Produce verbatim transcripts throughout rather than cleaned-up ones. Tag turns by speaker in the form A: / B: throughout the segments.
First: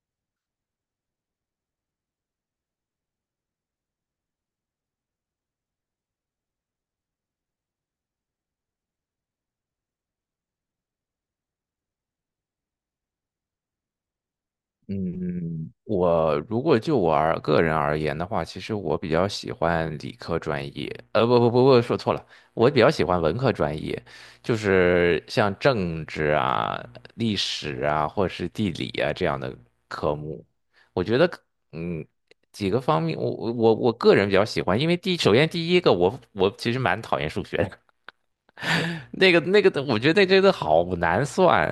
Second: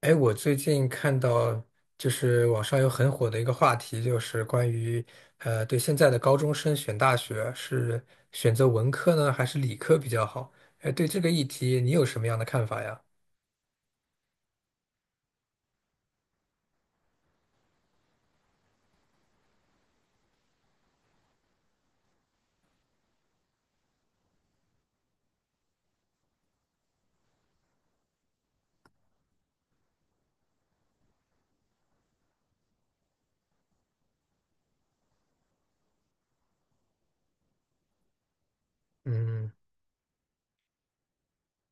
A: 哎，我最近看到，就是网上有很火的一个话题，就是关于，呃，对现在的高中生选大学是选择文科呢，还是理科比较好？哎，对这个议题，你有什么样的看法呀？
B: 嗯，我如果就我而个人而言的话，其实我比较喜欢理科专业，呃，不不不不，说错了，我比较喜欢文科专业，就是像政治啊、历史啊，或者是地理啊这样的科目，我觉得，嗯，几个方面，我我我我个人比较喜欢，因为第首先第一个，我我其实蛮讨厌数学的，那个
A: 嗯，
B: 那个，我觉得那真的好难算。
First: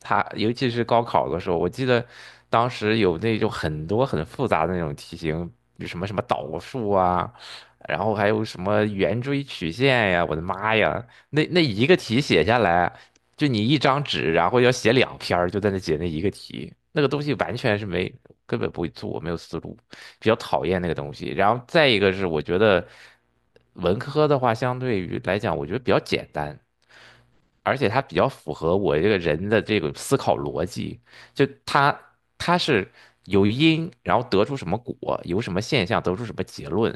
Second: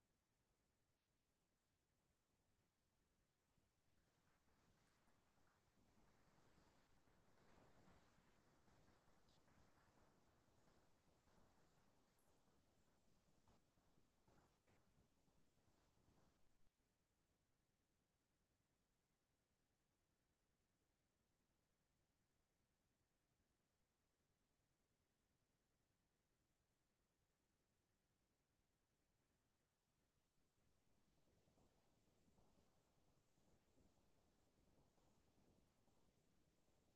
B: 它尤其是高考的时候，我记得当时有那种很多很复杂的那种题型，比什么什么导数啊，然后还有什么圆锥曲线呀，我的妈呀，那那一个题写下来，就你一张纸，然后要写两篇儿就在那解那一个题，那个东西完全是没，根本不会做，没有思路。比较讨厌那个东西。然后再一个是，我觉得文科的话，相对于来讲，我觉得比较简单，而且它比较符合我这个人的这个思考逻辑。就它它是有因，然后得出什么果，有什么现象，得出什么结论。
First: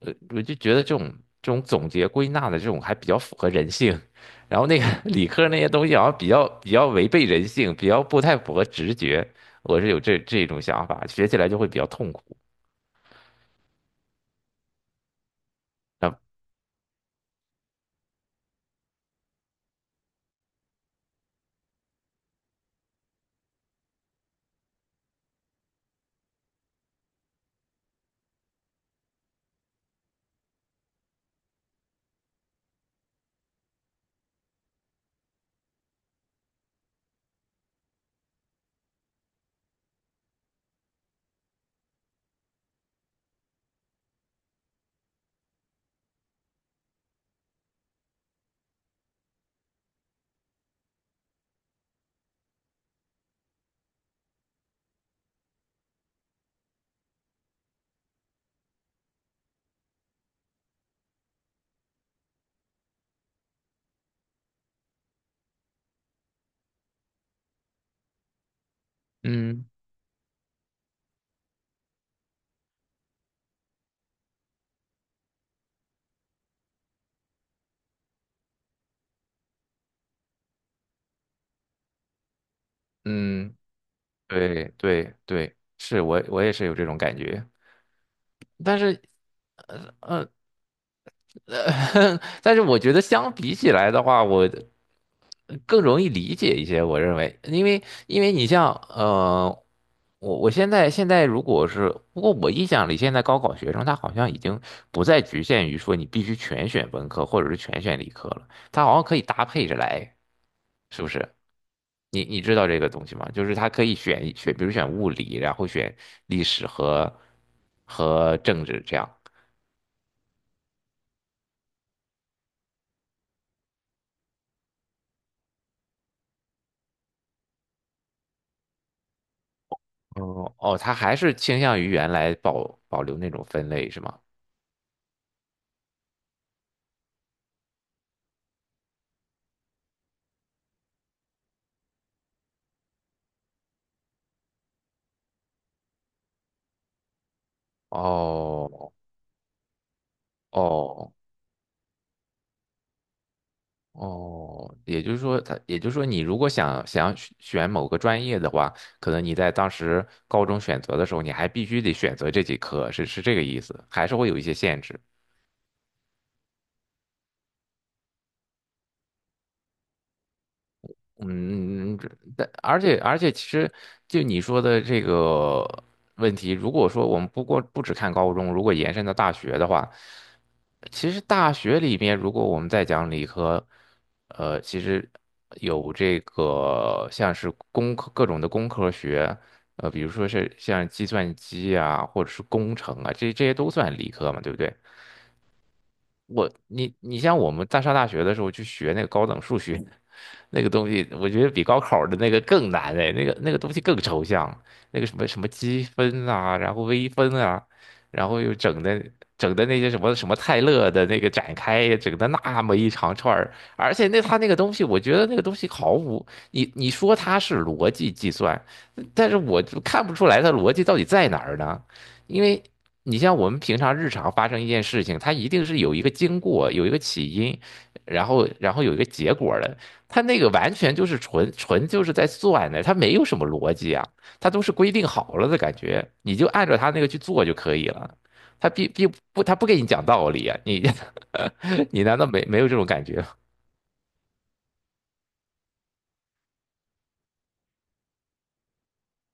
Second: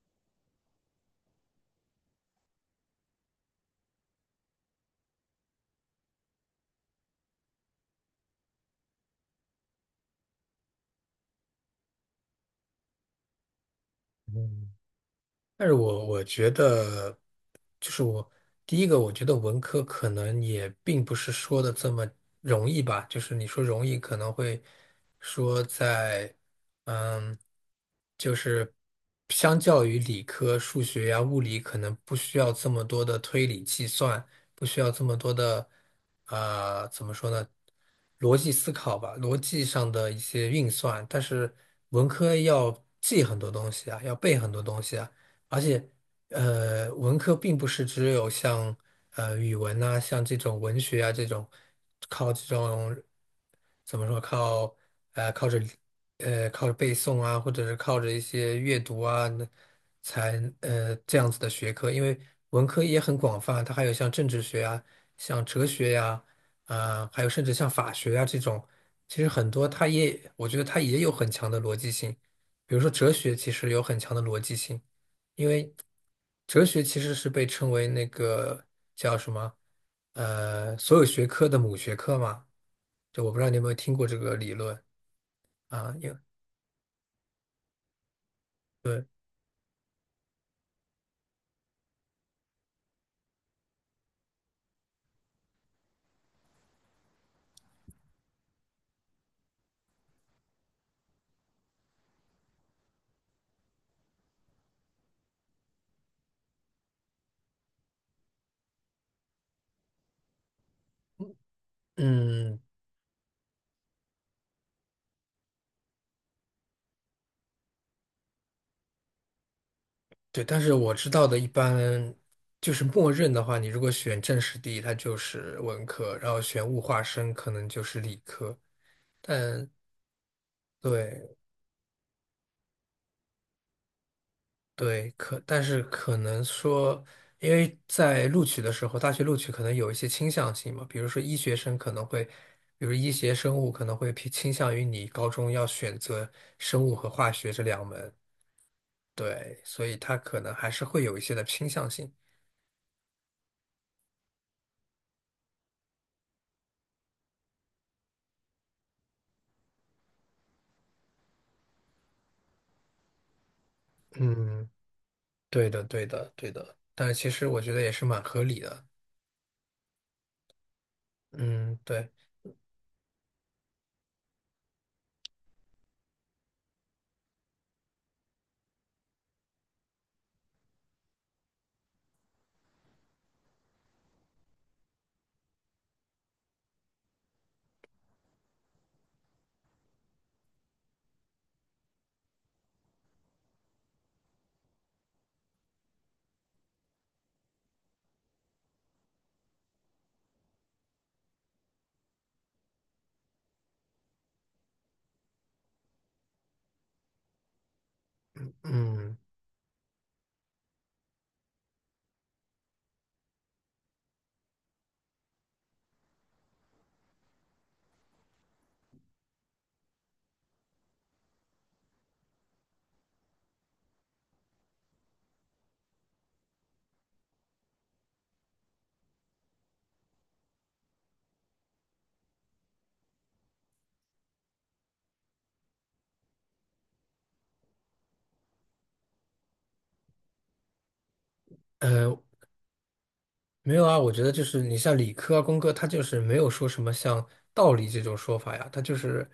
B: 呃，我就觉得这种这种总结归纳的这种还比较符合人性。然后那个 理科那些东西好像比较比较违背人性，比较不太符合直觉。我是有这这种想法，学起来就会比较痛苦。
A: 但是我
B: 啊，
A: 我觉得，就是我第一个，我觉得文科可能也并不是说的这么容易吧。就是你说容易，可能会说在，嗯，就是相较于理科，数学呀、物理，可能不需要这么多的推理计算，不需要这么多的，呃，怎么说呢？逻辑思考吧，逻辑上的一些运算。但是文科要记很多东西啊，要背很多东西啊。而且，呃，文科并不是只有像呃语文呐、像这种文学啊这种，靠这种怎么说靠呃靠着呃靠着背诵啊，或者是靠着一些阅读啊，那才呃这样子的学科，因为文科也很广泛，它还有像政治学啊、像哲学呀、啊，还有甚至像法学啊这种，其实很
B: 嗯。
A: 多它也我觉得它也有很强的逻辑性，比如说哲学其实有很强的逻辑性。哲学其实是被称为那个叫什么，呃，所有学科的母学科嘛。就我不知道你
B: 嗯，
A: 有没有听过这个理
B: 对
A: 论
B: 对对，
A: 啊？
B: 是
A: 有，
B: 我我也是有这种感觉，但是呃，但是我觉得相比起来的话，我更容易理解一些。我认为，因为因为你像呃，我我现在现在如果是，不过我印象里现在高考学生他好像已经不再局限于说你必须全选文科或者是全选理科了，他好像可以搭配着来，是不是？你你知
A: 嗯，
B: 道这个东西吗？就是他可以选选，比如选物理，然后选历史和和政治这样。
A: 对。但是我知道的，一般就是默认的话，你如果选政史地，它就是文科；然后选物化生，可能就是理科。但
B: 哦哦，他还是
A: 对。
B: 倾向于原来保保留那种分类是吗？
A: 对，可但是可能说，因为在录取的时候，大学录取可能有一些倾向性嘛，比如说医学生可能会，比如医学生物可能会偏倾向于你高中要选择生物和化学这两门，
B: 哦
A: 对，所以它可能还是会
B: 哦
A: 有一些的倾向性。
B: 哦，也就是说他，也就是说，你如果想想选选某个专业的话，可能你在当时高中选择的时候，你还必须得选择这几科，是是这个意思，还是会有一些
A: 嗯，
B: 限制。
A: 对的，对的，对的，但是其实我觉得也是蛮合理的。嗯，
B: 嗯，
A: 对，
B: 这但而且而且，其实就你说的这个问题，如果说我们不过不只看高中，如果延伸到大学的话，其实大学里面，如果我们再讲理科，呃，其实有这个像是工科各种的工科学，呃，比如说是像计算机啊，或者是工程啊，这这些都算理科嘛，对不对？我你你像我们在上大学的时候去学那个高等数学，那个东西，我觉得比高考的那个更难哎，那个那个东西更抽象，那个什么什么积分啊，然后微分啊，然后又整的
A: 嗯，
B: 整的那些什么什么泰勒的那个展开，整的那么一长串儿，而且那他那个东西，我觉得那个东西毫无你你说它是逻辑计算，但是我就看不出来它逻辑到底在哪儿呢，因为。你像我们平常日常发生一件事情，它一定是有一个经过，有一个起因，然后然后有一个结果的。他那个完全就是纯纯就是在算的，他没有什么逻辑啊，他都是规定好了的感觉，你就按照他那个去做就可以了。他并并不，他不给你讲道理啊，你 你
A: 呃。
B: 难道没没有这种感觉吗？
A: 没有啊，我觉得就是你像理科啊、工科，它就是没有说什么像道理这种说法呀，它就是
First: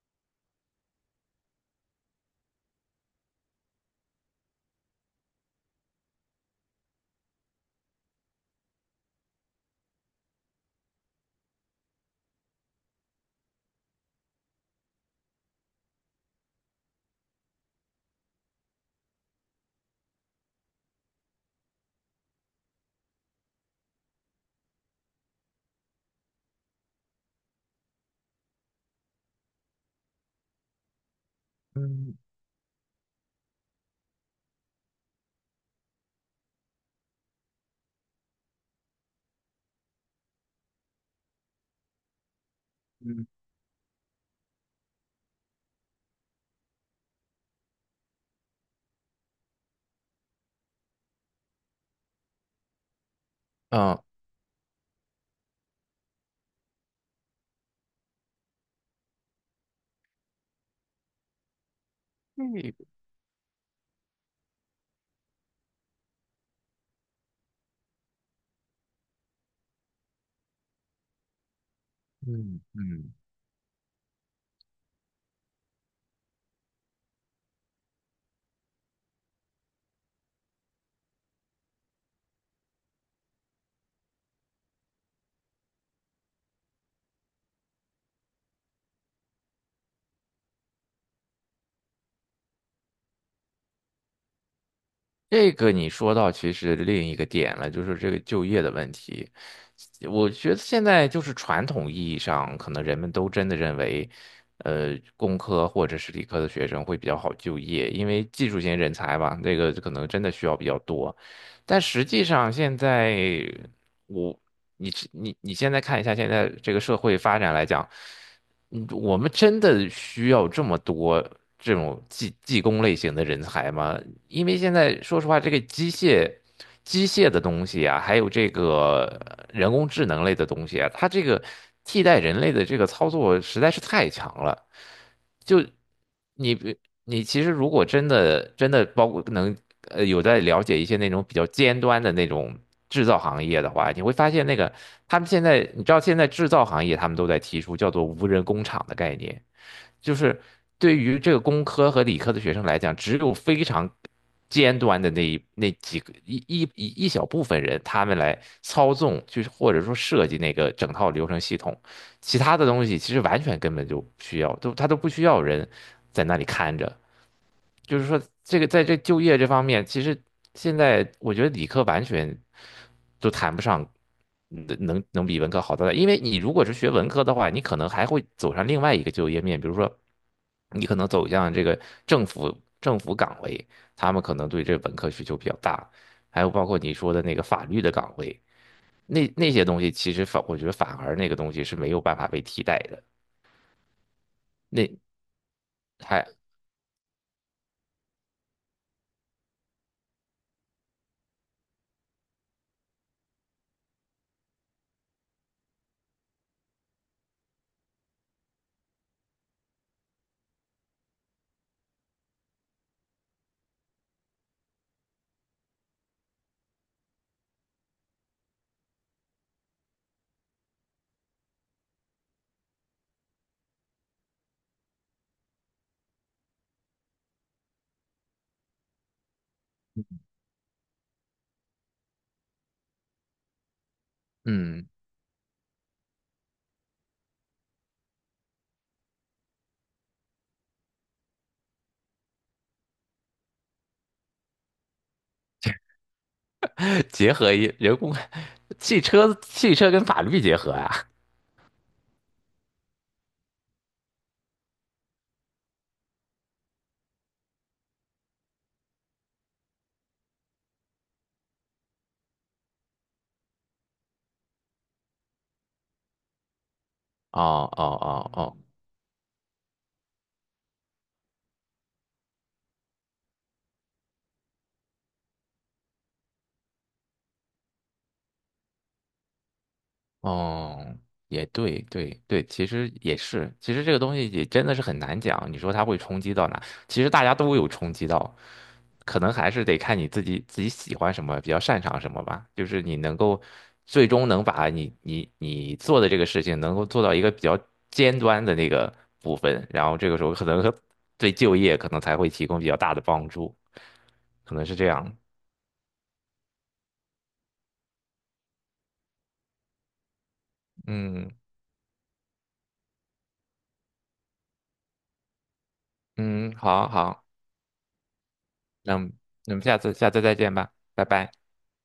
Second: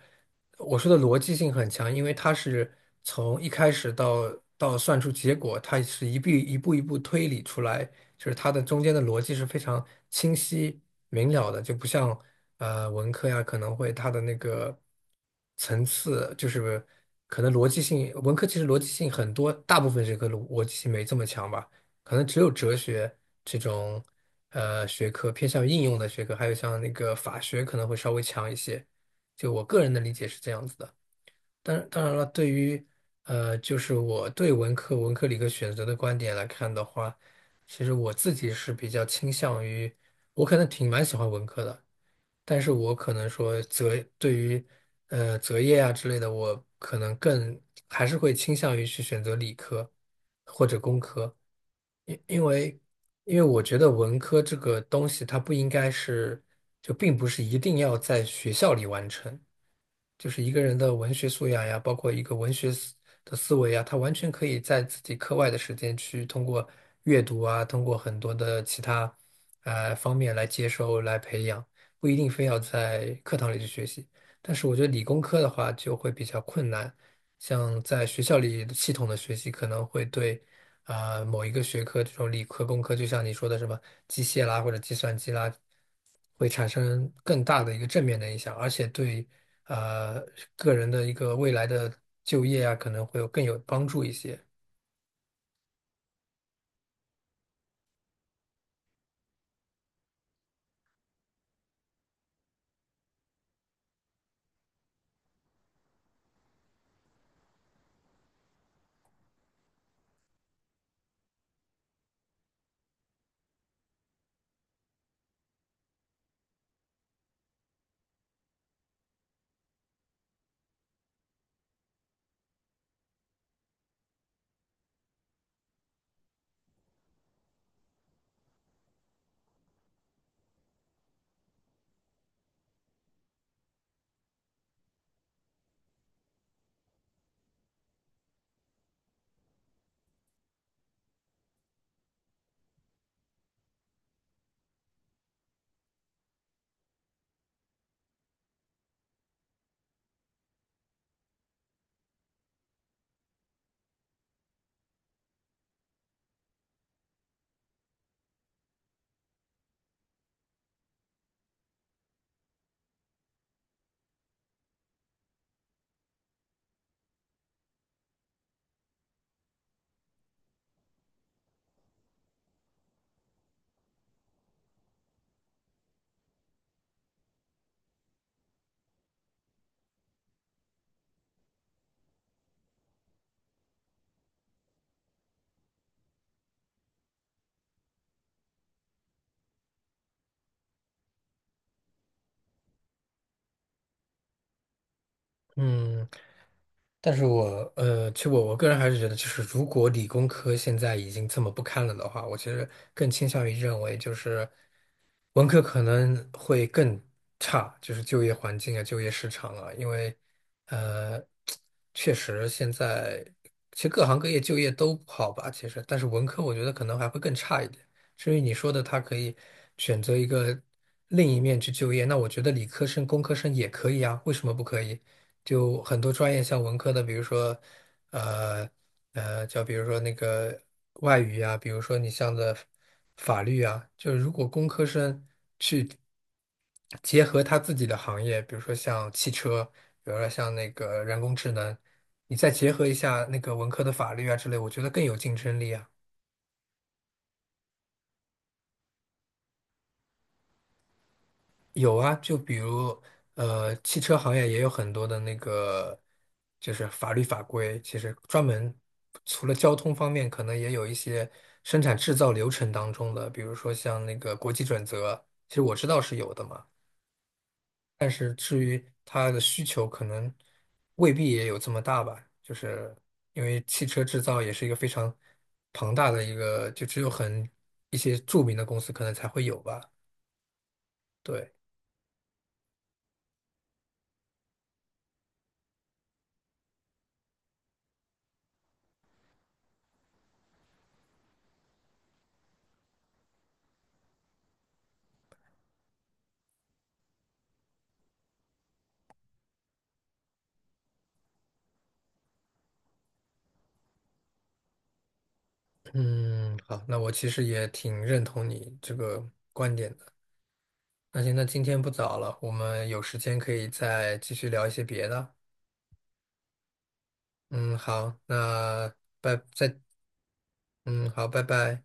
A: 我说的逻辑性很强，因为它是从一开始到到算出结果，它是一步一步一步推理出来，就是它的中间的逻辑是非常清晰明了的，就不像呃文科呀，可能会它的那个层次就是可能逻辑性，文科其实逻辑性很多，大部分学科逻逻辑性没这么强吧。可能只有哲学这种呃学科偏向于应用的学科，还有像那个法学可能会稍微强一些。就我个人的理解是这样子的。当当
B: 嗯
A: 然了，对于呃，就是我对文科、文科、理科选择的观点来看的话，其实我自己是比较倾向于，我可能挺蛮喜欢文科的，但是我可
B: 嗯
A: 能说择对于呃择业啊之类的，我可能更还是会倾向于去选择理科或者工科，因因为因为我觉得
B: 嗯，
A: 文科这个东西它不应该是，就并不是一定要在学校里完成。就是一个人的文学素养呀，包括一个
B: 这
A: 文学
B: 个
A: 思的思维呀，他完全可以在自己课外的时间去通过阅读啊，通过很多的其他呃方面来接收、来培养，不一定非要
B: 嗯
A: 在
B: 嗯，
A: 课堂里去学习。但是我觉得理工科的话就会比较困难，像在学校里系统的学习可能会对啊，某一个学科，这种理科、工科，就像你说的什么机械啦或者计算机啦，会产生更大的一个正面的影响，而且对啊，个人的一个未来的就业啊，可能会有更有帮助一些。
B: 这个你说到其实另一个点了，就是这个就业的问题。我觉得现在就是传统意义上，可能人们都真的认为，呃，工科或者是理科的学生会比较好就业，因为技术型人才吧，那个可能真的需要比较多。但实际上现在我你你你现在看一下现在这个社会发展来讲，嗯，我们真的需要这么多这种技技工类型的人才吗？因为现在说实话，这个机械、机械的东西啊，还有这个呃人工智能类的东西啊，它这个替代人类的这个操作实在是太强了。就你比你其实如果真的真的包括能呃有在了解一些那种比较尖端的那种制造行业的话，你会发现那个他们现在你知道现在制造行业他们都在提出叫做无人工厂的概念。就是对于这个工科和理科的学生来讲，只有非常尖端的那一那几个一一一一小部分人，他们来操纵，就是或者说设计那个整套流程系统，其他的东西其实完全根本就不需要，都他都不需要人在那里看着。就是说，这个在这就业这方面，其实现在我觉得理科完全都谈不上。能能能比文科好到哪？因为你如果是学文科的话，你可能还会走上另外一个就业面，比如说你可能走向这个政府政府岗位，他们可能对这本科需求比较大，还有包括你说的那个法律的岗位，那那些东西其实反我觉得反而那个东西是没有办法被替代的，那
A: 嗯，
B: 还
A: 但是我呃，其实我我个人还是觉得，就是如果理工科现在已经这么不堪了的话，我其实更倾向于认为，就是文科可能会更差，就是就业环境啊、就业市场啊，因为呃，确实现在其实各行各业就业都不好吧，其实，但是文科我觉得可能还会更差一点。至于你说的，他可以选择一个另一面去就业，那我觉得理科生、工科生也可以啊，为什么不可以？就很多专业，像文科的，比如说，呃呃，叫比如说那个外语啊，比如说你像的法律啊，就是如果工科
B: 嗯，
A: 生结合他自己的行业，比如说像汽车，比如说像那个人工智能，你再结合一下那个文科的法律啊之类，我觉得更有竞争力啊。
B: 结合一人工汽车汽车跟法律结合啊，
A: 有啊，就比如呃，汽车行业也有很多的那个，就是法律法规，其实专门除了交通方面，可能也有一些生产制造流程当中的，比如说像那个国际准则，其实我知道是有的嘛，
B: 哦哦哦哦。
A: 它的需求可能未必也有这么大吧，就是因为汽车制造也是一个非常庞大的一个，就只有很一些著名的公司可能才会有吧，
B: 哦，也
A: 对。
B: 对，对对，其实也是，其实这个东西也真的是很难讲。你说它会冲击到哪？其实大家都有冲击到，可能还是得看你自己自己喜欢什么，比较擅长什么吧。就是你能够最终能把你你你做的这个事情能够做到一个比较尖端的那个部分，然后这个时候可能和对就业可能才会提供比较大的帮助，可能是这样。
A: 嗯，好，那我其实也挺认同你这个观点的。那
B: 嗯
A: 行，那今天不早了，我们有时间可以再继续聊一些别的。
B: 嗯，好好，
A: 嗯，好，那
B: 那我们
A: 拜，
B: 那我们
A: 再，
B: 下次下次再见吧，拜
A: 嗯，好，
B: 拜。
A: 拜拜。